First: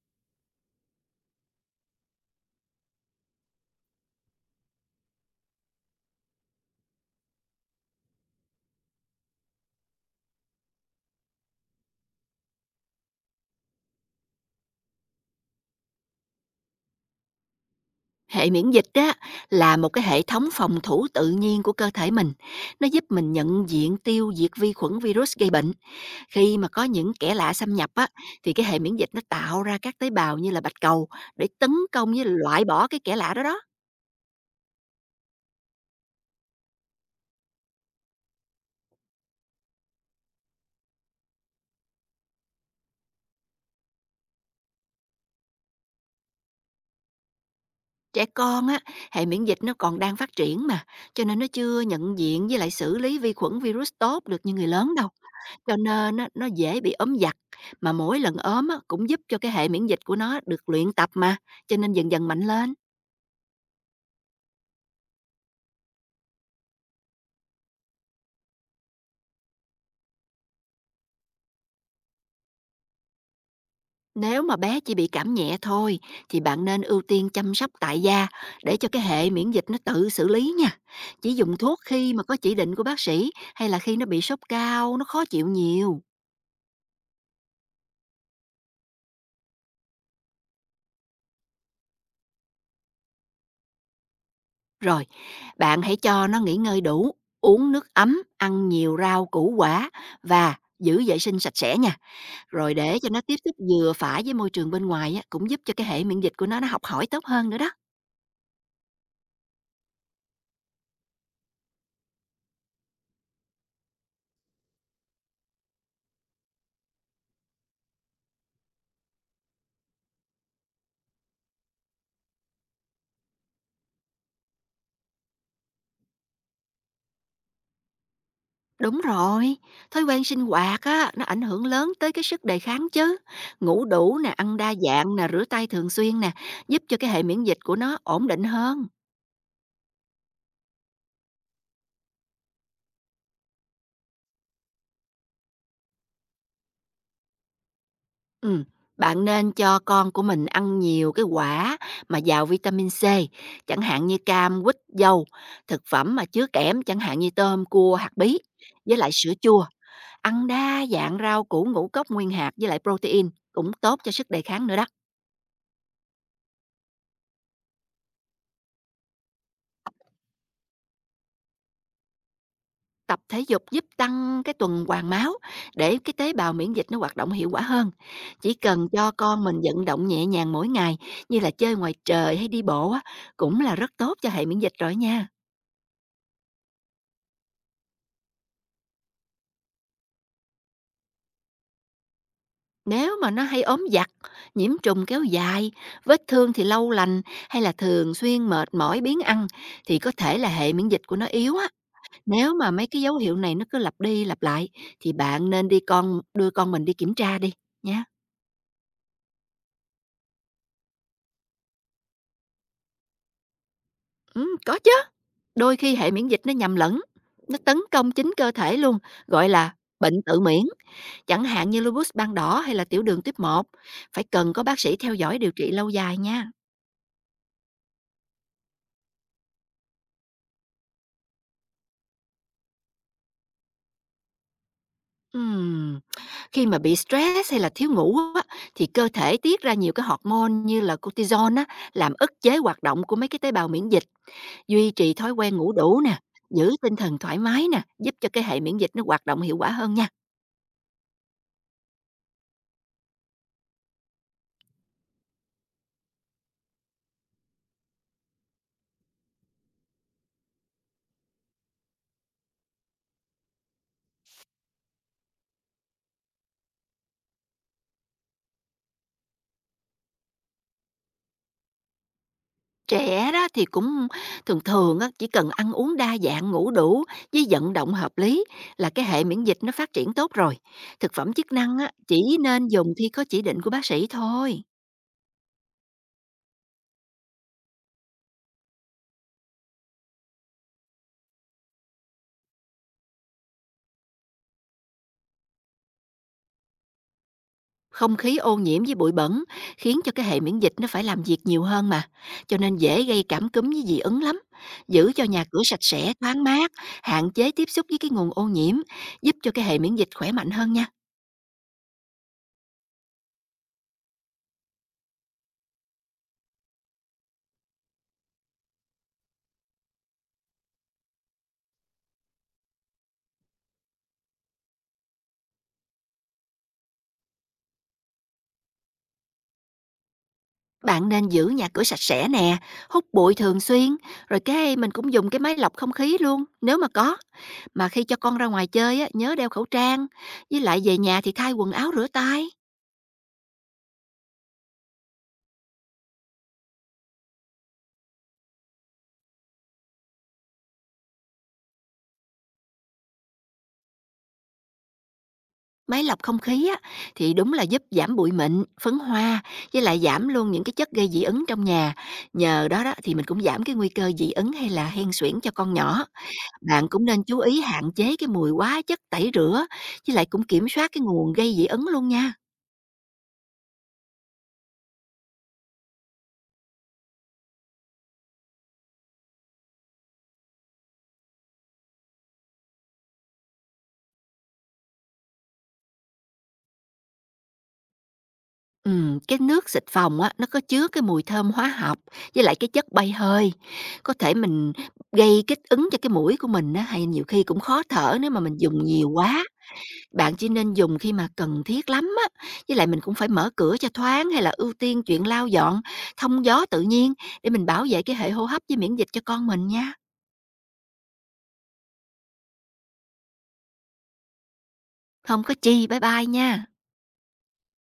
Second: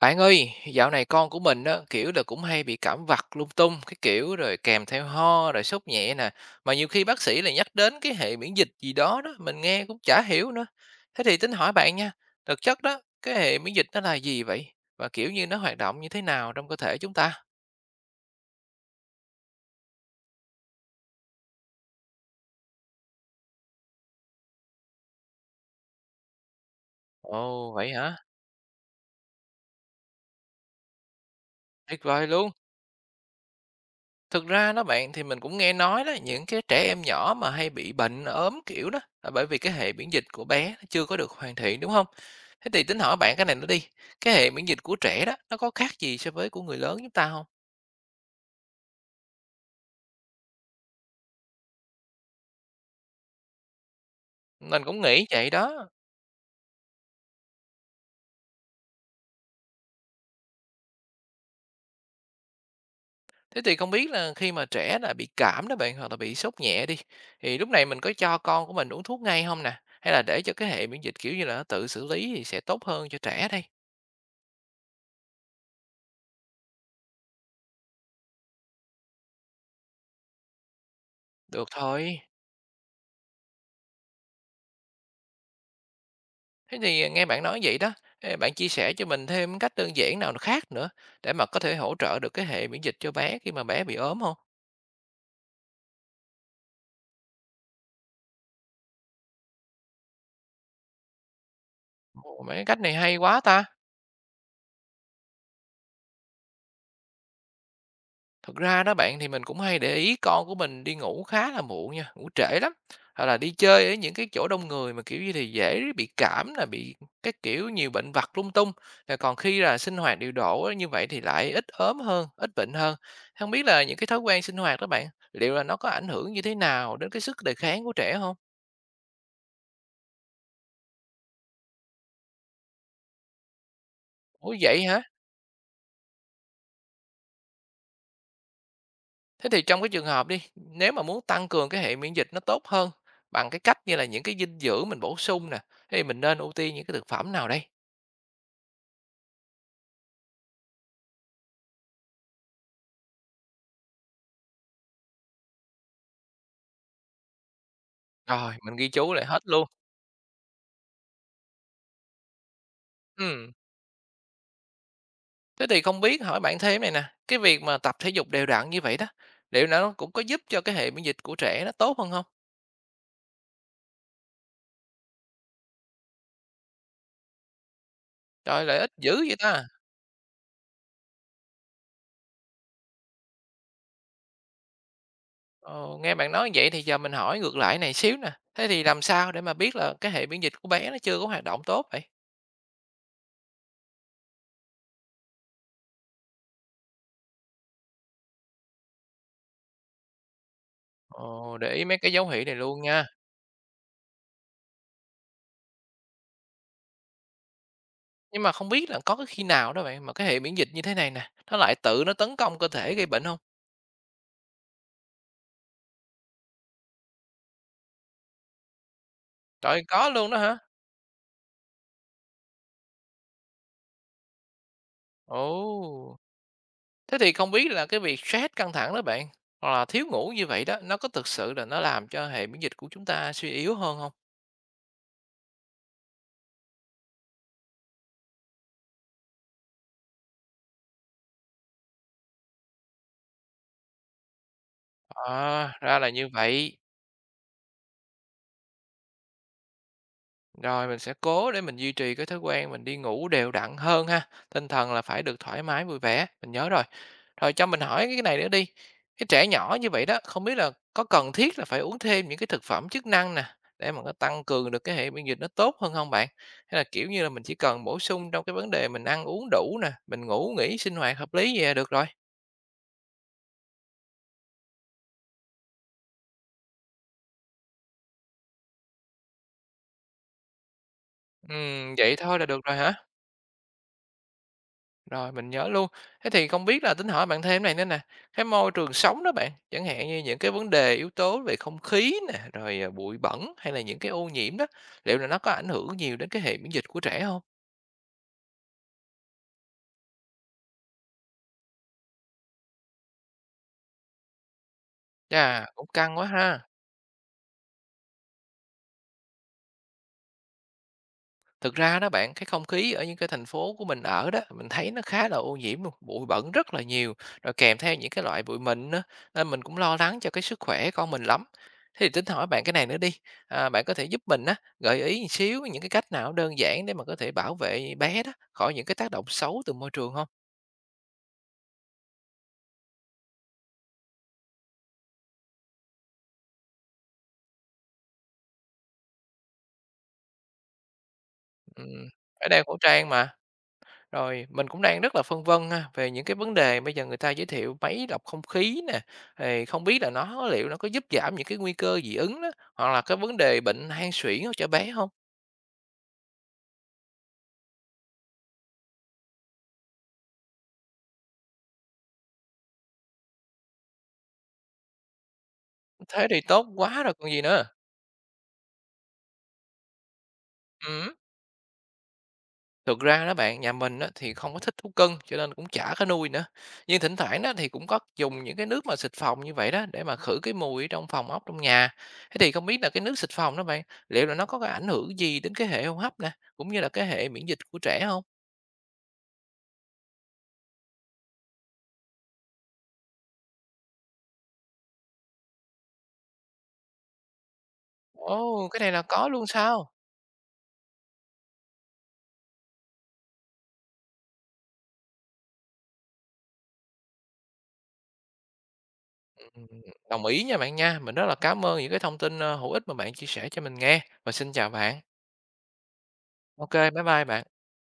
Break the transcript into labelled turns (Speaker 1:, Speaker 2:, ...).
Speaker 1: Bạn ơi, dạo này con của mình á, kiểu là cũng hay bị cảm vặt lung tung, cái kiểu rồi kèm theo ho rồi sốt nhẹ nè. Mà nhiều khi bác sĩ lại nhắc đến cái hệ miễn dịch gì đó đó, mình nghe cũng chả hiểu nữa. Thế thì tính hỏi bạn nha, thực chất đó, cái hệ miễn dịch nó là gì vậy? Và kiểu như nó hoạt động như thế nào trong cơ thể chúng ta?
Speaker 2: Hệ miễn dịch á là một cái hệ thống phòng thủ tự nhiên của cơ thể mình. Nó giúp mình nhận diện tiêu diệt vi khuẩn virus gây bệnh. Khi mà có những kẻ lạ
Speaker 1: Ồ,
Speaker 2: xâm nhập
Speaker 1: vậy
Speaker 2: á
Speaker 1: hả?
Speaker 2: thì cái hệ miễn dịch nó tạo ra các tế bào như là bạch cầu để tấn
Speaker 1: Tuyệt
Speaker 2: công với
Speaker 1: vời luôn.
Speaker 2: loại bỏ cái kẻ lạ đó đó.
Speaker 1: Thực ra đó bạn, thì mình cũng nghe nói đó, những cái trẻ em nhỏ mà hay bị bệnh, ốm kiểu đó, là bởi vì cái hệ miễn dịch của bé nó chưa có được hoàn thiện, đúng không? Thế thì tính hỏi bạn cái này nữa đi, cái hệ miễn dịch của trẻ đó, nó có khác gì so với của người lớn chúng ta không?
Speaker 2: Trẻ con á, hệ miễn dịch nó còn đang phát triển mà, cho nên nó chưa nhận diện với lại xử lý vi khuẩn virus tốt được như người
Speaker 1: Mình
Speaker 2: lớn
Speaker 1: cũng
Speaker 2: đâu.
Speaker 1: nghĩ vậy
Speaker 2: Cho
Speaker 1: đó.
Speaker 2: nên á, nó dễ bị ốm giặt, mà mỗi lần ốm á, cũng giúp cho cái hệ miễn dịch của nó được luyện tập mà, cho nên dần dần mạnh lên.
Speaker 1: Thế thì không biết là khi mà trẻ là bị cảm đó bạn, hoặc là bị sốt nhẹ đi, thì lúc này mình có cho con của mình uống thuốc ngay không nè? Hay là để cho cái hệ miễn dịch, kiểu như là, nó tự xử lý thì sẽ tốt hơn cho trẻ đây?
Speaker 2: Nếu mà bé chỉ bị cảm nhẹ thôi thì bạn nên ưu tiên chăm sóc tại gia để cho cái hệ miễn dịch nó tự xử lý nha. Chỉ dùng
Speaker 1: Được
Speaker 2: thuốc khi
Speaker 1: thôi.
Speaker 2: mà có chỉ định của bác sĩ hay là khi nó bị sốt cao, nó khó chịu nhiều.
Speaker 1: Thế thì, à, nghe bạn nói vậy đó, ê, bạn chia sẻ cho mình thêm cách đơn giản nào khác nữa để mà có thể hỗ trợ được cái hệ miễn dịch cho bé khi mà bé bị ốm không?
Speaker 2: Rồi, bạn hãy cho nó nghỉ ngơi đủ, uống nước ấm, ăn nhiều rau củ quả và giữ vệ sinh sạch sẽ nha.
Speaker 1: Ồ, mấy cái
Speaker 2: Rồi
Speaker 1: cách này
Speaker 2: để cho
Speaker 1: hay
Speaker 2: nó tiếp
Speaker 1: quá
Speaker 2: xúc
Speaker 1: ta!
Speaker 2: vừa phải với môi trường bên ngoài á, cũng giúp cho cái hệ miễn dịch của nó học hỏi tốt hơn nữa đó.
Speaker 1: Thực ra đó bạn thì mình cũng hay để ý con của mình đi ngủ khá là muộn nha, ngủ trễ lắm, hoặc là đi chơi ở những cái chỗ đông người mà, kiểu như, thì dễ bị cảm là bị các kiểu nhiều bệnh vặt lung tung, à, còn khi là sinh hoạt điều độ á, như vậy thì lại ít ốm hơn, ít bệnh hơn. Không biết là những cái thói quen sinh hoạt đó bạn, liệu là nó có ảnh hưởng như thế nào đến cái sức đề kháng của trẻ không?
Speaker 2: Đúng rồi, thói quen sinh hoạt á, nó ảnh hưởng lớn tới cái sức đề kháng chứ. Ngủ đủ nè,
Speaker 1: Ủa,
Speaker 2: ăn đa
Speaker 1: vậy hả?
Speaker 2: dạng nè, rửa tay thường xuyên nè, giúp cho cái hệ miễn dịch của nó ổn định hơn.
Speaker 1: Thế thì trong cái trường hợp đi, nếu mà muốn tăng cường cái hệ miễn dịch nó tốt hơn bằng cái cách như là những cái dinh dưỡng mình bổ sung nè, thế thì mình nên ưu tiên những cái thực phẩm nào đây?
Speaker 2: Ừm, bạn nên cho con của mình ăn nhiều cái quả mà giàu vitamin C, chẳng hạn như cam, quýt, dâu, thực phẩm mà chứa kẽm chẳng hạn như tôm, cua, hạt bí,
Speaker 1: Rồi, mình ghi
Speaker 2: với lại
Speaker 1: chú lại
Speaker 2: sữa
Speaker 1: hết
Speaker 2: chua.
Speaker 1: luôn.
Speaker 2: Ăn đa dạng rau củ ngũ cốc nguyên hạt với lại protein
Speaker 1: Ừm,
Speaker 2: cũng tốt cho sức đề kháng nữa đó.
Speaker 1: thế thì không biết hỏi bạn thêm này nè, cái việc mà tập thể dục đều đặn như vậy đó, liệu nó cũng có giúp cho cái hệ miễn dịch của trẻ nó tốt hơn không?
Speaker 2: Tập thể dục giúp tăng cái tuần hoàn máu để cái tế bào miễn dịch nó hoạt động hiệu quả hơn. Chỉ
Speaker 1: Trời, lợi
Speaker 2: cần
Speaker 1: ích
Speaker 2: cho
Speaker 1: dữ vậy
Speaker 2: con mình
Speaker 1: ta!
Speaker 2: vận động nhẹ nhàng mỗi ngày như là chơi ngoài trời hay đi bộ á, cũng là rất tốt cho hệ miễn dịch rồi nha.
Speaker 1: Ờ, nghe bạn nói vậy thì giờ mình hỏi ngược lại này xíu nè, thế thì làm sao để mà biết là cái hệ miễn dịch của bé nó chưa có hoạt động tốt vậy?
Speaker 2: Nếu mà nó hay ốm vặt, nhiễm trùng kéo dài, vết thương thì lâu lành hay là thường xuyên mệt mỏi biếng ăn thì có thể là hệ miễn dịch của nó yếu
Speaker 1: Ồ,
Speaker 2: á.
Speaker 1: để ý mấy cái dấu hiệu
Speaker 2: Nếu
Speaker 1: này
Speaker 2: mà
Speaker 1: luôn
Speaker 2: mấy cái
Speaker 1: nha.
Speaker 2: dấu hiệu này nó cứ lặp đi lặp lại thì bạn nên đi con đưa con mình đi kiểm tra đi nha.
Speaker 1: Nhưng mà không biết là có cái khi nào đó bạn, mà cái hệ miễn dịch như thế này nè, nó lại tự nó tấn công cơ thể gây bệnh không?
Speaker 2: Ừ, có chứ. Đôi khi hệ miễn dịch nó nhầm lẫn, nó tấn công chính cơ thể luôn, gọi
Speaker 1: Trời
Speaker 2: là
Speaker 1: ơi, có
Speaker 2: bệnh
Speaker 1: luôn đó
Speaker 2: tự
Speaker 1: hả?
Speaker 2: miễn, chẳng hạn như lupus ban đỏ hay là tiểu đường tuyếp một phải cần có bác sĩ theo dõi điều trị lâu dài
Speaker 1: Ồ!
Speaker 2: nha.
Speaker 1: Thế thì không biết là cái việc stress căng thẳng đó bạn, hoặc là thiếu ngủ như vậy đó, nó có thực sự là nó làm cho hệ miễn dịch của chúng ta suy yếu hơn không?
Speaker 2: Ừm, khi mà bị stress hay là thiếu ngủ á, thì cơ thể tiết ra nhiều cái hormone như là cortisol á, làm ức chế hoạt động của mấy cái tế bào miễn dịch, duy trì thói quen ngủ
Speaker 1: À, ra
Speaker 2: đủ
Speaker 1: là
Speaker 2: nè,
Speaker 1: như
Speaker 2: giữ
Speaker 1: vậy.
Speaker 2: tinh thần thoải mái nè, giúp cho cái hệ miễn dịch nó hoạt động hiệu quả hơn nha.
Speaker 1: Rồi mình sẽ cố để mình duy trì cái thói quen mình đi ngủ đều đặn hơn ha, tinh thần là phải được thoải mái, vui vẻ, mình nhớ rồi. Rồi cho mình hỏi cái này nữa đi, cái trẻ nhỏ như vậy đó, không biết là có cần thiết là phải uống thêm những cái thực phẩm chức năng nè, để mà nó tăng cường được cái hệ miễn dịch nó tốt hơn không bạn? Hay là, kiểu như là, mình chỉ cần bổ sung trong cái vấn đề mình ăn uống đủ nè, mình ngủ nghỉ sinh hoạt hợp lý vậy là được rồi?
Speaker 2: Trẻ đó thì cũng thường thường á, chỉ cần ăn uống đa dạng, ngủ đủ với vận động hợp lý là cái hệ miễn dịch nó phát triển tốt rồi. Thực phẩm chức năng á,
Speaker 1: Vậy
Speaker 2: chỉ
Speaker 1: thôi là được
Speaker 2: nên
Speaker 1: rồi
Speaker 2: dùng
Speaker 1: hả?
Speaker 2: khi có chỉ định của bác sĩ thôi.
Speaker 1: Rồi, mình nhớ luôn. Thế thì không biết là tính hỏi bạn thêm này nữa nè, cái môi trường sống đó bạn, chẳng hạn như những cái vấn đề yếu tố về không khí nè, rồi, à, bụi bẩn hay là những cái ô nhiễm đó, liệu là nó có ảnh hưởng nhiều đến cái hệ miễn dịch của trẻ không?
Speaker 2: Không khí ô nhiễm với bụi bẩn khiến cho cái hệ miễn dịch nó phải làm việc nhiều hơn mà, cho nên dễ gây cảm cúm với dị ứng lắm. Giữ cho nhà cửa
Speaker 1: Chà,
Speaker 2: sạch
Speaker 1: cũng
Speaker 2: sẽ,
Speaker 1: căng quá
Speaker 2: thoáng
Speaker 1: ha.
Speaker 2: mát, hạn chế tiếp xúc với cái nguồn ô nhiễm, giúp cho cái hệ miễn dịch khỏe mạnh hơn nha.
Speaker 1: Thực ra đó bạn, cái không khí ở những cái thành phố của mình ở đó, mình thấy nó khá là ô nhiễm luôn, bụi bẩn rất là nhiều, rồi kèm theo những cái loại bụi mịn nữa, nên mình cũng lo lắng cho cái sức khỏe con mình lắm. Thế thì tính hỏi bạn cái này nữa đi, à, bạn có thể giúp mình á, gợi ý một xíu những cái cách nào đơn giản để mà có thể bảo vệ bé đó khỏi những cái tác động xấu từ môi trường không?
Speaker 2: Bạn nên giữ nhà cửa sạch sẽ nè, hút bụi thường xuyên, rồi cái mình cũng dùng cái máy lọc không khí luôn, nếu mà có. Mà khi cho con ra ngoài chơi á, nhớ đeo khẩu trang, với lại về nhà thì thay quần áo rửa
Speaker 1: Ừm,
Speaker 2: tay.
Speaker 1: phải đeo khẩu trang mà. Rồi, mình cũng đang rất là phân vân ha, về những cái vấn đề bây giờ người ta giới thiệu máy lọc không khí nè, thì không biết là nó liệu nó có giúp giảm những cái nguy cơ dị ứng đó, hoặc là cái vấn đề bệnh hen suyễn ở trẻ bé không?
Speaker 2: Máy lọc không khí á, thì đúng là giúp giảm bụi mịn, phấn hoa, với lại giảm luôn những cái chất gây dị ứng trong nhà. Nhờ đó đó thì mình cũng giảm cái nguy cơ dị ứng hay là hen suyễn cho con nhỏ.
Speaker 1: Thế thì tốt
Speaker 2: Bạn
Speaker 1: quá
Speaker 2: cũng
Speaker 1: rồi
Speaker 2: nên
Speaker 1: còn
Speaker 2: chú
Speaker 1: gì
Speaker 2: ý
Speaker 1: nữa.
Speaker 2: hạn chế cái mùi quá chất tẩy rửa, với lại cũng kiểm soát cái
Speaker 1: Ừm,
Speaker 2: nguồn gây dị ứng luôn nha.
Speaker 1: thực ra đó bạn, nhà mình á thì không có thích thú cưng, cho nên cũng chả có nuôi nữa. Nhưng thỉnh thoảng đó thì cũng có dùng những cái nước mà xịt phòng như vậy đó, để mà khử cái mùi ở trong phòng ốc, trong nhà. Thế thì không biết là cái nước xịt phòng đó bạn, liệu là nó có cái ảnh hưởng gì đến cái hệ hô hấp nè, cũng như là cái hệ miễn dịch của trẻ không?
Speaker 2: Cái nước xịt phòng á, nó có chứa cái mùi thơm hóa học với lại cái chất bay hơi. Có thể mình gây kích ứng cho cái mũi của mình á, hay nhiều khi cũng khó thở nếu mà mình
Speaker 1: Ồ, cái
Speaker 2: dùng
Speaker 1: này là
Speaker 2: nhiều
Speaker 1: có
Speaker 2: quá.
Speaker 1: luôn sao?
Speaker 2: Bạn chỉ nên dùng khi mà cần thiết lắm á, với lại mình cũng phải mở cửa cho thoáng hay là ưu tiên chuyện lau dọn, thông gió tự nhiên để mình bảo vệ cái hệ hô hấp với miễn dịch cho con mình
Speaker 1: Ừm,
Speaker 2: nha.
Speaker 1: đồng ý nha bạn nha. Mình rất là cảm ơn những cái thông tin, ơ, hữu ích mà bạn chia sẻ cho mình nghe. Và xin chào bạn.
Speaker 2: Không có chi, bye bye nha.
Speaker 1: OK, bye bye bạn.